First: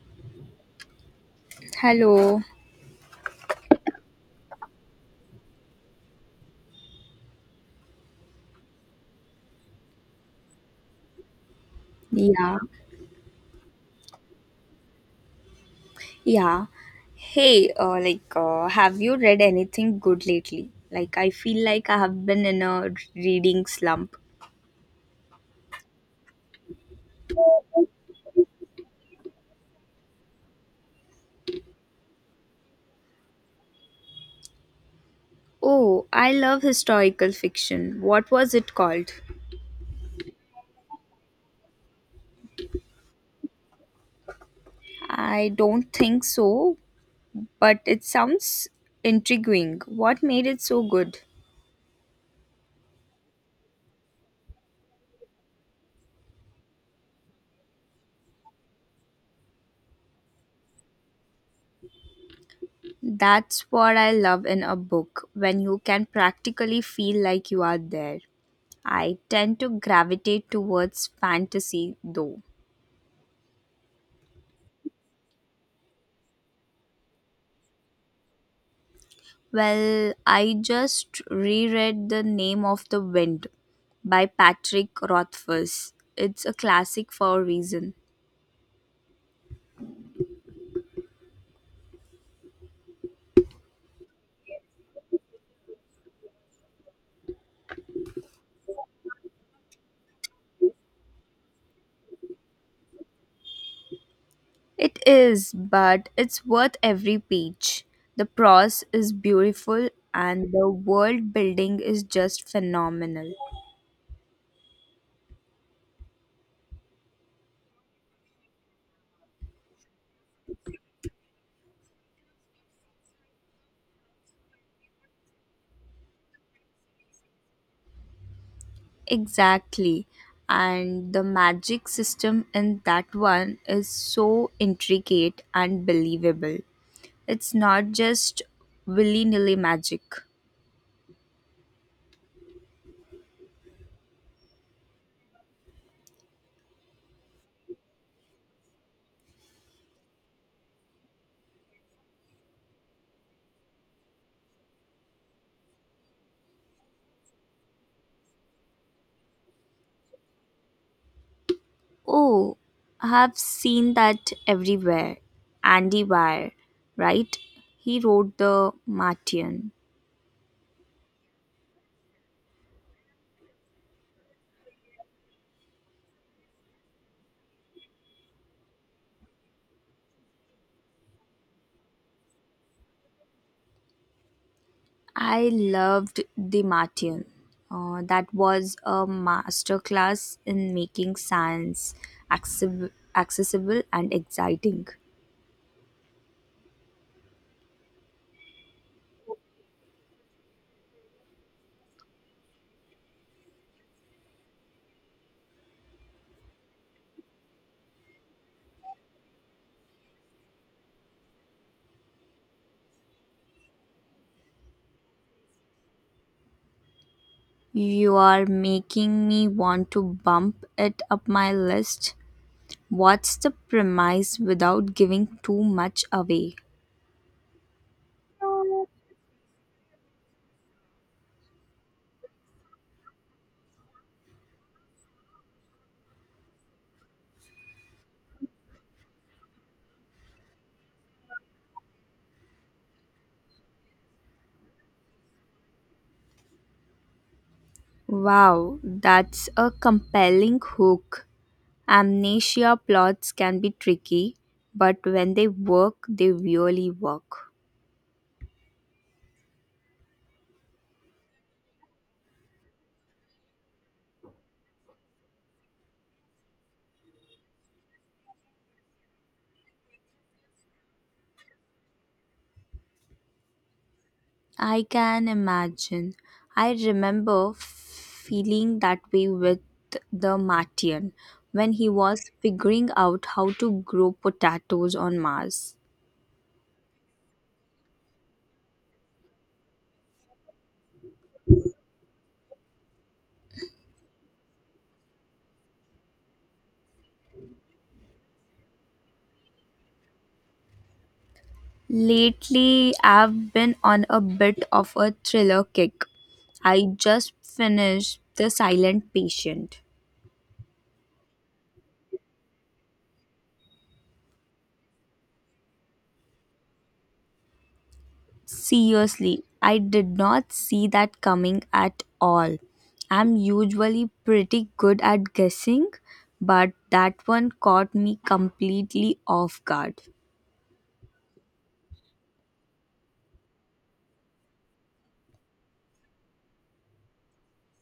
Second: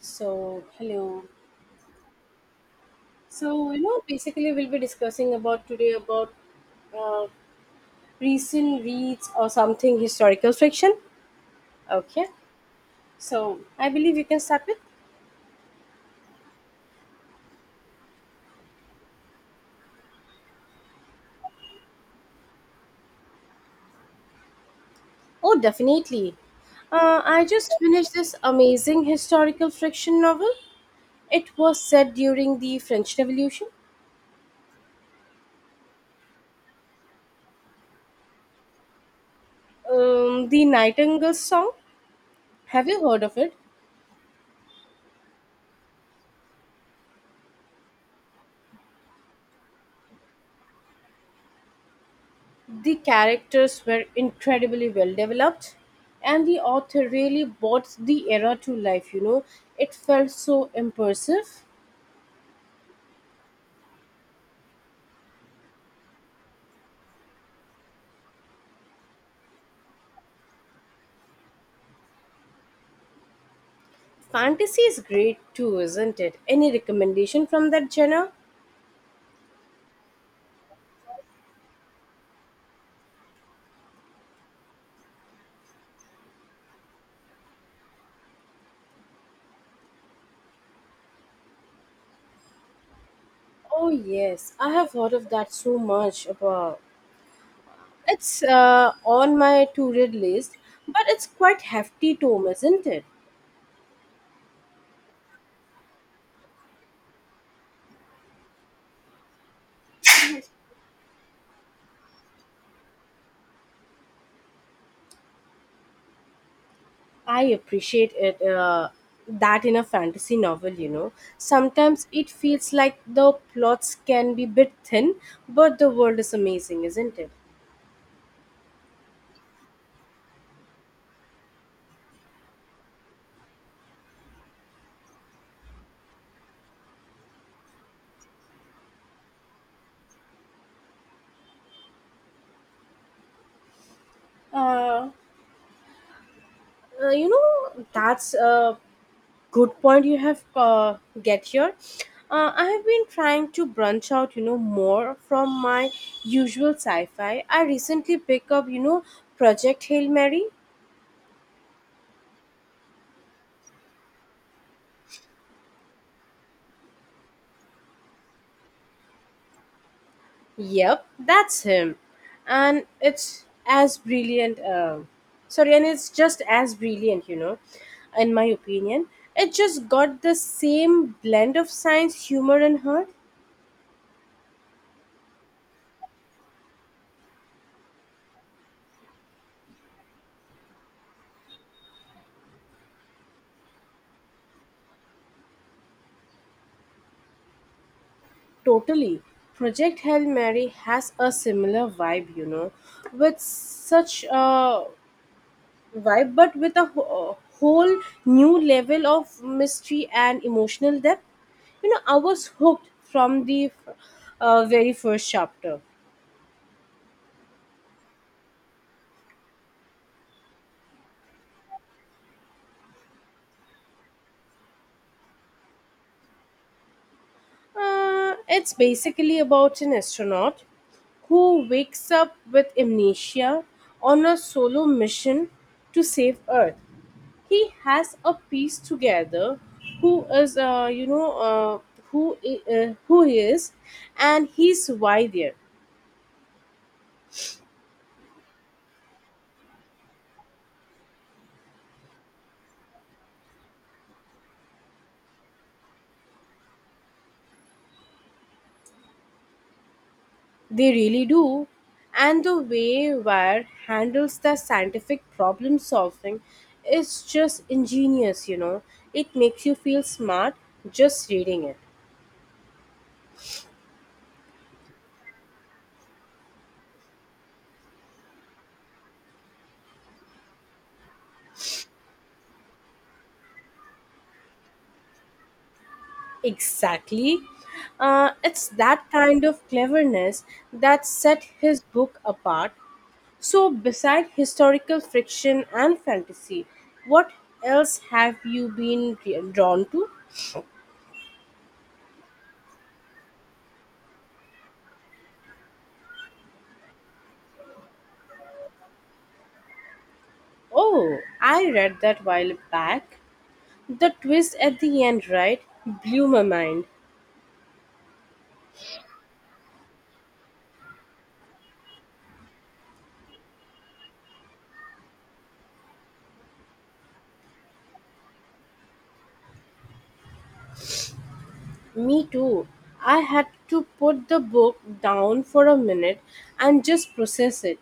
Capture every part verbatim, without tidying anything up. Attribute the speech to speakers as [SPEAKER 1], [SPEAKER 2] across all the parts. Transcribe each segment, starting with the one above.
[SPEAKER 1] So, hello.
[SPEAKER 2] Hello.
[SPEAKER 1] So, you know, basically, we'll be discussing about today about uh, recent reads or something historical fiction. Okay.
[SPEAKER 2] Yeah.
[SPEAKER 1] So, I believe you can start with.
[SPEAKER 2] Yeah. Hey, uh, like, uh, have you read anything good lately? Like, I feel like I have been in a reading slump.
[SPEAKER 1] Oh, definitely. Uh, I just finished this amazing historical fiction novel. It was set during the French Revolution.
[SPEAKER 2] Oh, I love historical fiction. What was it called?
[SPEAKER 1] Um, the Nightingale Song. Have you heard of it?
[SPEAKER 2] I don't think so, but it sounds intriguing. What made it so good?
[SPEAKER 1] The characters were incredibly well developed, and the author really brought the era to life, you know. It felt so immersive.
[SPEAKER 2] That's what I love in a book, when you can practically feel like you are there. I tend to gravitate towards fantasy, though.
[SPEAKER 1] Fantasy is great too, isn't it? Any recommendation from that genre?
[SPEAKER 2] Well, I just reread The Name of the Wind by Patrick Rothfuss. It's a classic for a reason.
[SPEAKER 1] Oh yes, I have heard of that so much about. It's uh, on my to-read list, but it's quite hefty tome, isn't it?
[SPEAKER 2] It is, but it's worth every page. The prose is beautiful and the world building is just phenomenal.
[SPEAKER 1] I appreciate it uh, that in a fantasy novel, you know. Sometimes it feels like the plots can be bit thin, but the world is amazing, isn't it?
[SPEAKER 2] Exactly. And the magic system in that one is so intricate and believable. It's not just willy nilly magic.
[SPEAKER 1] Uh, uh, you know, that's a good point you have uh, get here. Uh, I have been trying to branch out, you know, more from my usual sci-fi. I recently picked up, you know, Project Hail Mary.
[SPEAKER 2] Oh, I've seen that everywhere. Andy Weir, right? He wrote The Martian.
[SPEAKER 1] Yep, that's him. And it's as brilliant. Uh, sorry, and it's just as brilliant, you know, in my opinion. It just got the same blend of science, humor, and heart.
[SPEAKER 2] I loved The Martian. Uh, that was a masterclass in making science accessible, accessible and exciting.
[SPEAKER 1] Totally. Project Hail Mary has a similar vibe, you know, with such a vibe, but with a wh- whole new level of mystery and emotional depth. You know, I was hooked from the uh, very first chapter.
[SPEAKER 2] You are making me want to bump it up my list. What's the premise without giving too much away?
[SPEAKER 1] Uh, it's basically about an astronaut who wakes up with amnesia on a solo mission to save Earth. He has a piece together who is, uh, you know, uh, who I- uh, who he is, and he's why there.
[SPEAKER 2] Wow, that's a compelling hook. Amnesia plots can be tricky, but when they work, they really work.
[SPEAKER 1] They really do. And the way Wire handles the scientific problem solving is just ingenious, you know. It makes you feel smart just reading it.
[SPEAKER 2] I can imagine. I remember feeling that way with the Martian when he was figuring out how to grow potatoes on Mars.
[SPEAKER 1] Exactly. Uh, it's that kind of cleverness that set his book apart. So, beside historical fiction and fantasy, what else have you been drawn to?
[SPEAKER 2] Lately, I've been on a bit of a thriller kick. I just finished The Silent Patient.
[SPEAKER 1] Oh, I read that while back. The twist at the end, right, blew my mind.
[SPEAKER 2] Seriously, I did not see that coming at all. I'm usually pretty good at guessing, but that one caught me completely off guard.
[SPEAKER 1] Me too. I had to put the book down for a minute and just process it.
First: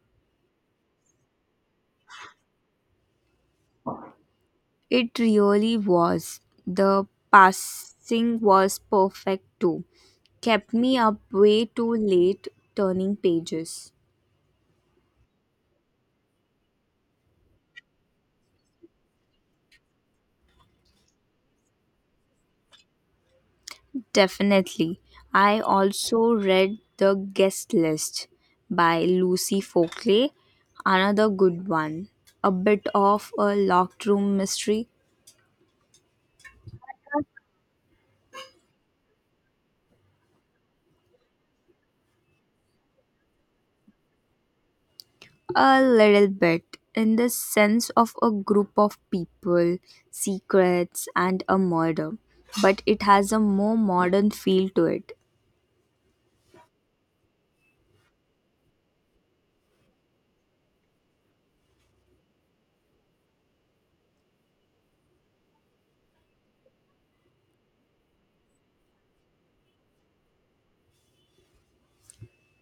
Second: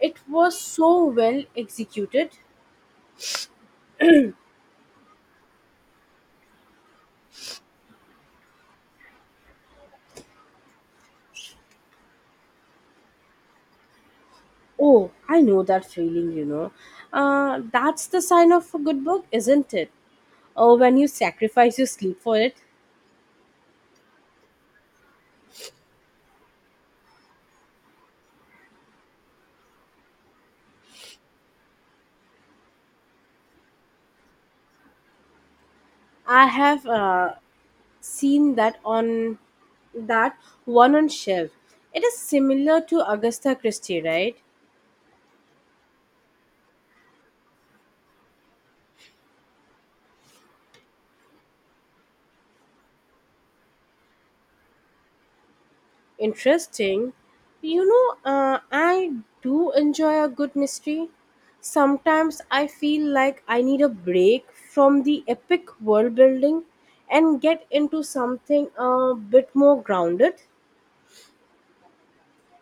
[SPEAKER 1] It was so well executed.
[SPEAKER 2] It really was. The passing was perfect too. Kept me up way too late turning pages.
[SPEAKER 1] Oh, I know that feeling, you know. Uh, that's the sign of a good book, isn't it? Oh, when you sacrifice your sleep for it.
[SPEAKER 2] Definitely. I also read The Guest List by Lucy Folkley, another good one. A bit of a locked room mystery,
[SPEAKER 1] I have uh, seen that on that one on shelf. It is similar to Augusta Christie, right?
[SPEAKER 2] a little bit, in the sense of a group of people, secrets, and a murder. But it has a more modern feel to it.
[SPEAKER 1] Interesting. You know, uh, I do enjoy a good mystery. Sometimes I feel like I need a break from the epic world building and get into something a bit more grounded.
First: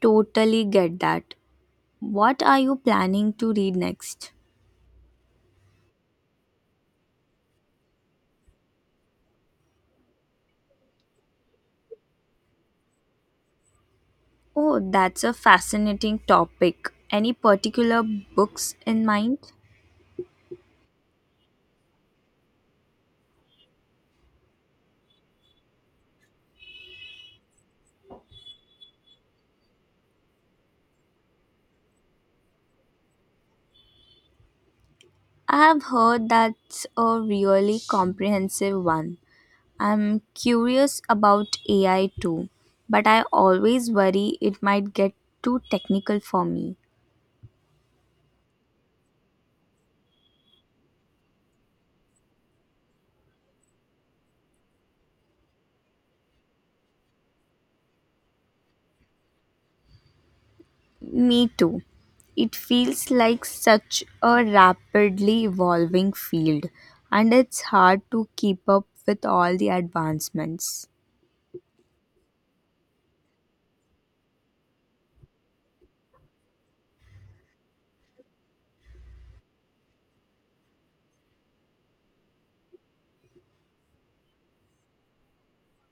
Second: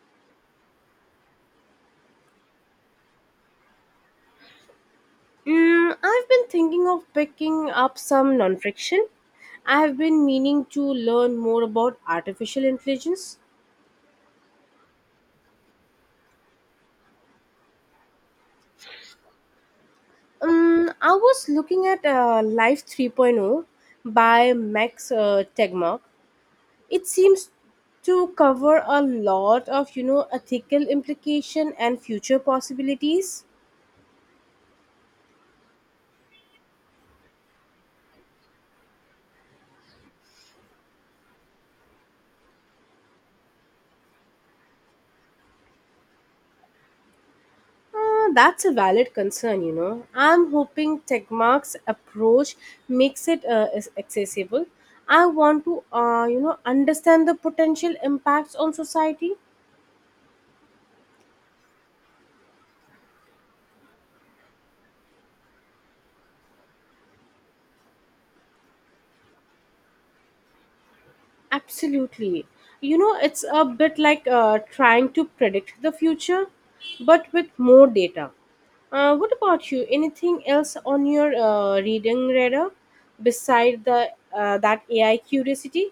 [SPEAKER 2] Totally get that. What are you planning to read next?
[SPEAKER 1] Mm, I've been thinking of picking up some non fiction. I've been meaning to learn more about artificial intelligence.
[SPEAKER 2] Oh, that's a fascinating topic. Any particular books in mind?
[SPEAKER 1] Um, I was looking at uh, Life 3.0 by Max uh, Tegmark, it seems to cover a lot of you know ethical implication and future possibilities.
[SPEAKER 2] I have heard that's a really comprehensive one. I'm curious about A I too, but I always worry it might get too technical for me.
[SPEAKER 1] Uh, that's a valid concern, you know. I'm hoping techmark's approach makes it uh, is accessible. I want to uh, you know understand the potential impacts on society.
[SPEAKER 2] Me too. It feels like such a rapidly evolving field, and it's hard to keep up with all the advancements.
[SPEAKER 1] Absolutely. You know, it's a bit like uh, trying to predict the future, but with more data. Uh, what about you? Anything else on your uh, reading radar beside the uh, that A I curiosity?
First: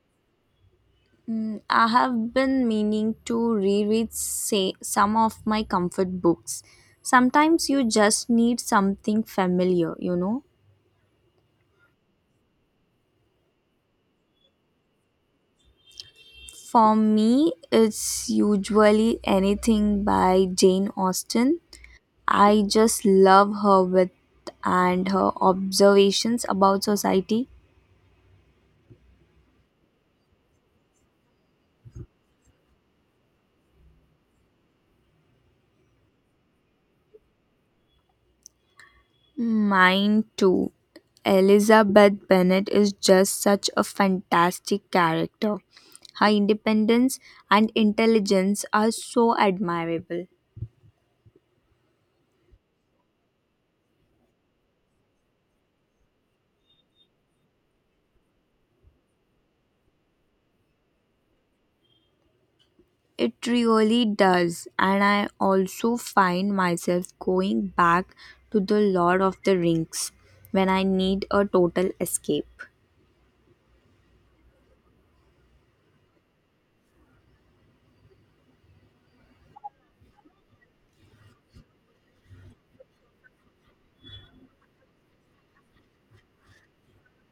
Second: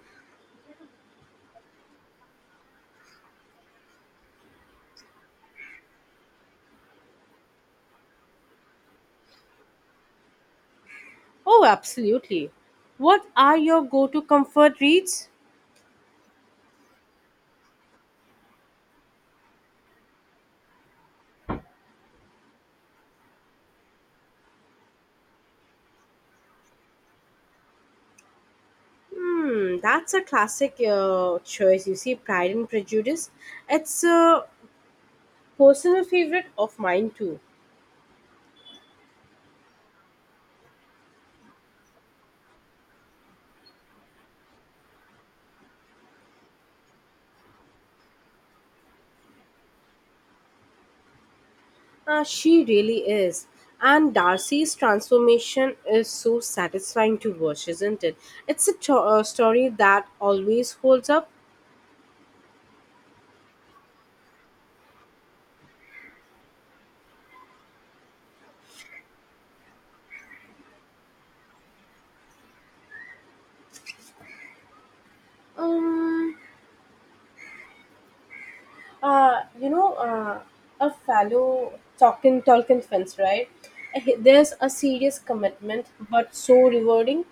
[SPEAKER 2] Mm, I have been meaning to reread say, some of my comfort books. Sometimes you just need something familiar, you know.
[SPEAKER 1] Oh, absolutely. What are your go-to comfort reads?
[SPEAKER 2] For me, it's usually anything by Jane Austen. I just love her with and her observations about society.
[SPEAKER 1] Hmm, that's a classic uh, choice. You see, Pride and Prejudice. It's a personal favorite of mine too.
[SPEAKER 2] Mine too. Elizabeth Bennet is just such a fantastic character. Her independence and intelligence are so admirable.
[SPEAKER 1] Uh, she really is. And Darcy's transformation is so satisfying to watch, isn't it? It's a to- uh, story that always holds up.
[SPEAKER 2] It really does, and I also find myself going back to the Lord of the Rings when I need a total escape.
[SPEAKER 1] Um, uh, you know, uh, a fellow talking Tolkien fans, right? Uh, he- There's a serious commitment, but so rewarding.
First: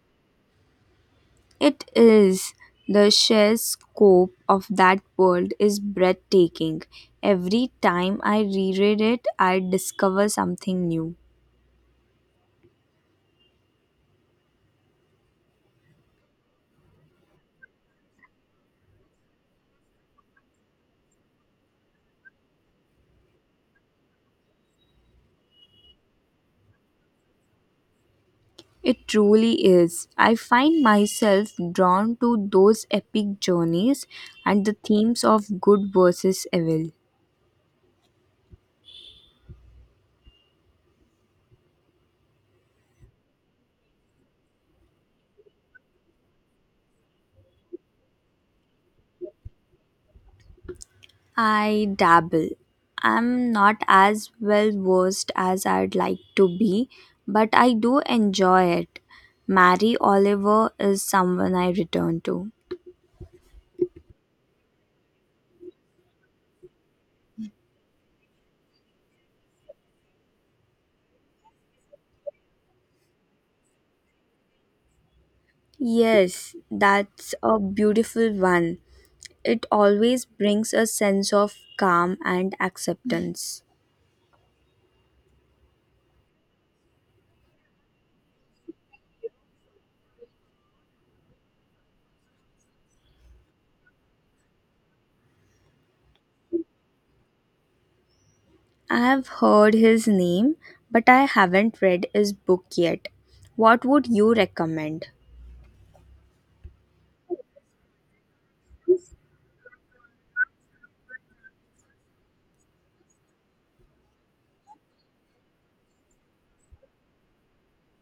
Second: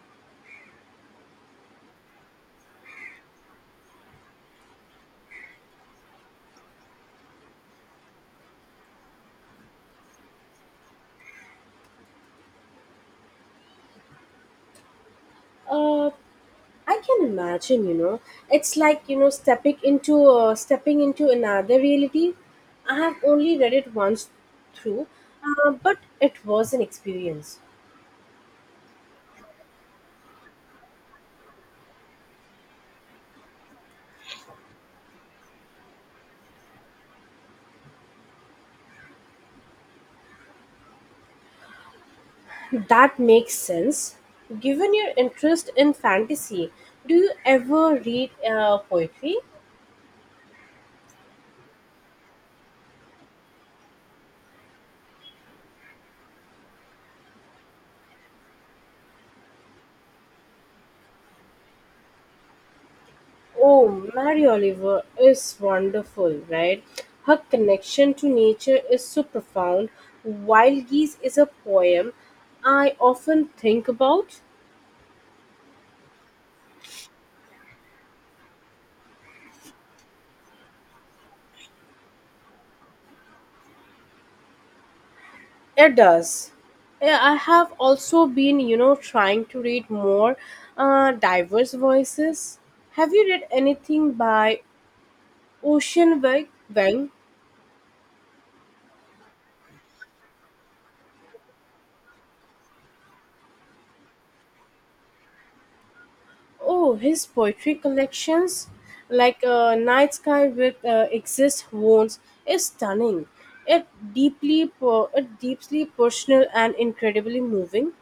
[SPEAKER 2] It is the sheer scope of that world is breathtaking. Every time I reread it, I discover something new.
[SPEAKER 1] Uh, I can imagine, you know, it's like you know stepping into uh, stepping into another reality. I have only read it once through, uh, but it was an experience.
[SPEAKER 2] It truly is. I find myself drawn to those epic journeys and the themes of good versus evil.
[SPEAKER 1] That makes sense. Given your interest in fantasy, do you ever read uh, poetry?
[SPEAKER 2] I dabble. I'm not as well versed as I'd like to be, but I do enjoy it. Mary Oliver is someone I return to.
[SPEAKER 1] Oh, Mary Oliver is wonderful, right? Her connection to nature is so profound. Wild Geese is a poem I often think about.
[SPEAKER 2] Yes, that's a beautiful one. It always brings a sense of calm and acceptance.
[SPEAKER 1] It does. Yeah, I have also been, you know, trying to read more uh, diverse voices. Have you read anything by Ocean Wang? Wang?
[SPEAKER 2] I have heard his name, but I haven't read his book yet. What would you recommend?
[SPEAKER 1] Oh, his poetry collections, like uh, Night Sky with uh, Exist Wounds, is stunning. It deeply, per- it deeply personal and incredibly moving.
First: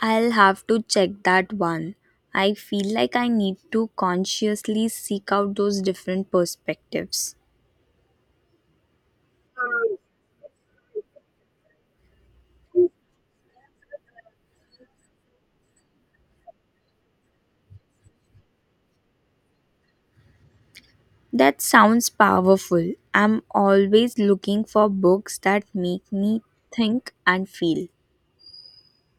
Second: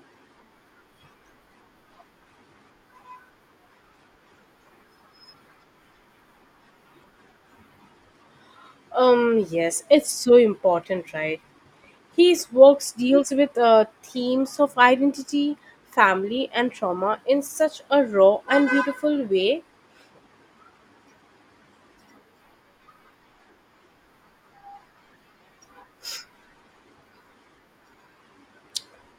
[SPEAKER 2] I'll have to check that one. I feel like I need to consciously seek out those different perspectives.
[SPEAKER 1] Um, yes, it's so important, right? His works deals with uh, themes of identity, family, and trauma in such a raw and beautiful way.
[SPEAKER 2] That sounds powerful. I'm always looking for books that make me think and feel.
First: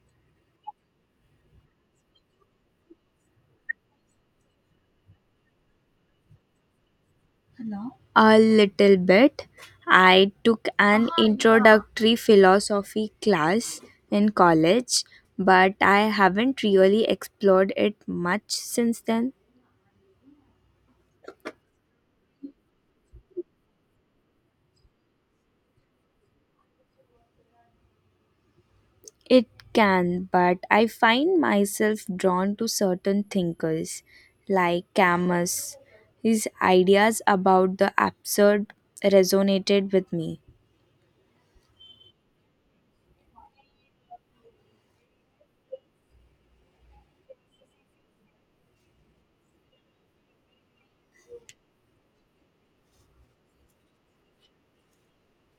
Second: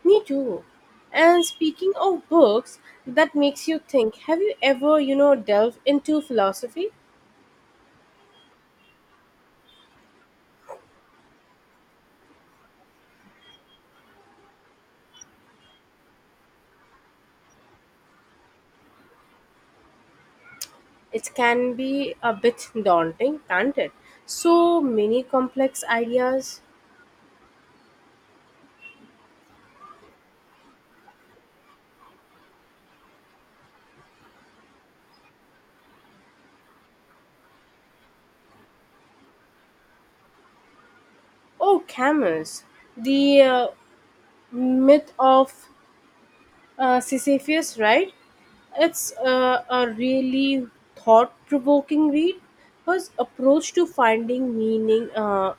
[SPEAKER 1] Me too. And speaking of books that makes you think, have you ever, you know, delved into philosophy?
[SPEAKER 2] A little bit. I took an introductory philosophy class in college, but I haven't really explored it much since then.
[SPEAKER 1] It can be a bit daunting, can't it? So many complex ideas.
[SPEAKER 2] It can, but I find myself drawn to certain thinkers like Camus. His ideas about the absurd resonated with me.
[SPEAKER 1] Oh, Camus, the uh, myth of uh, Sisyphus, right? It's uh, a really thought provoking read. His approach to finding meaning uh,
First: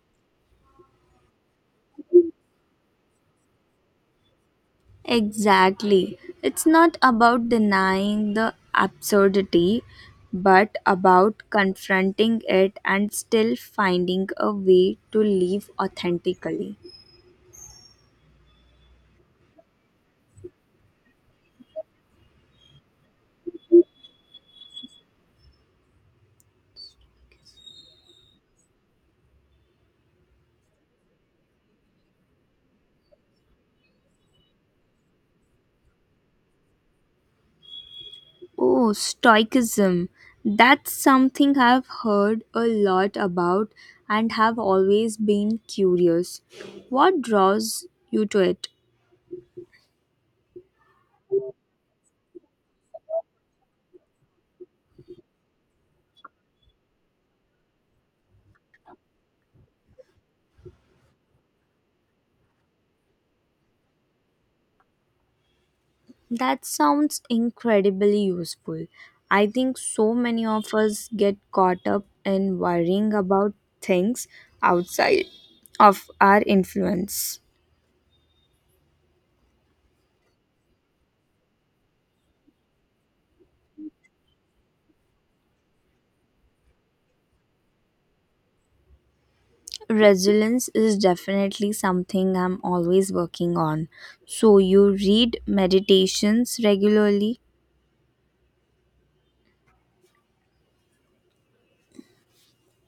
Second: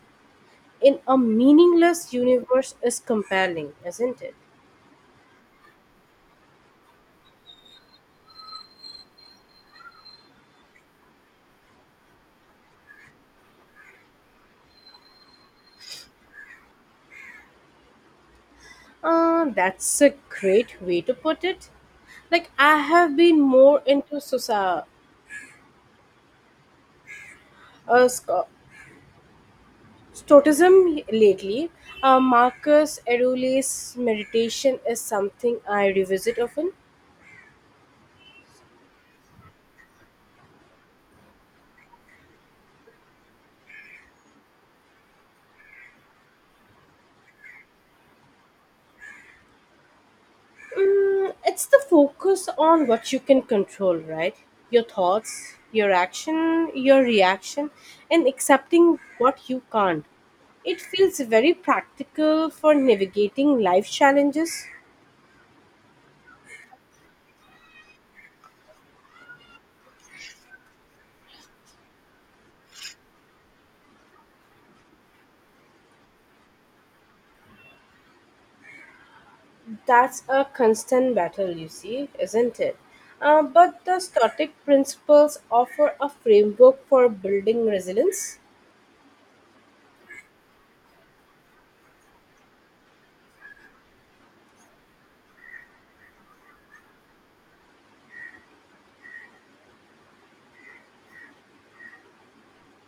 [SPEAKER 1] in a meaningless universe is compelling, isn't it?
[SPEAKER 2] Exactly. It's not about denying the absurdity, but about confronting it and still finding a way to live authentically.
[SPEAKER 1] Uh, that's a great way to put it. Like, I have been more into soci- uh, sco- Stoicism lately. Uh, Marcus Aurelius' meditation is something I revisit often.
[SPEAKER 2] Oh, Stoicism. That's something I've heard a lot about and have always been curious. What draws you to it?
[SPEAKER 1] Mm, it's the focus on what you can control, right? Your thoughts, your action, your reaction, and accepting what you can't. It feels very practical for navigating life challenges.
[SPEAKER 2] That sounds incredibly useful. I think so many of us get caught up in worrying about things outside of our influence.
[SPEAKER 1] That's a constant battle, you see, isn't it? Uh, but the Stoic principles offer a framework for building resilience.
[SPEAKER 2] Resilience is definitely something I'm always working on. So, you read meditations regularly?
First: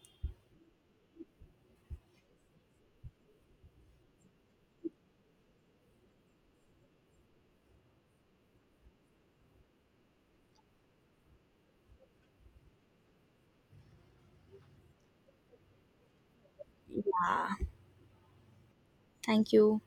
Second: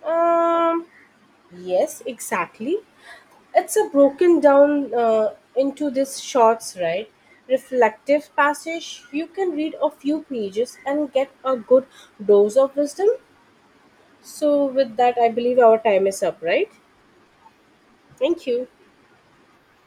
[SPEAKER 1] Um, yes, exactly. It's a broken down uh, into these shorts, right? Reflective passage. You can read a few pages and get a good dose of wisdom. So, with that, I believe our time is up, right?
[SPEAKER 2] Ah,
[SPEAKER 1] Thank you.
[SPEAKER 2] thank you.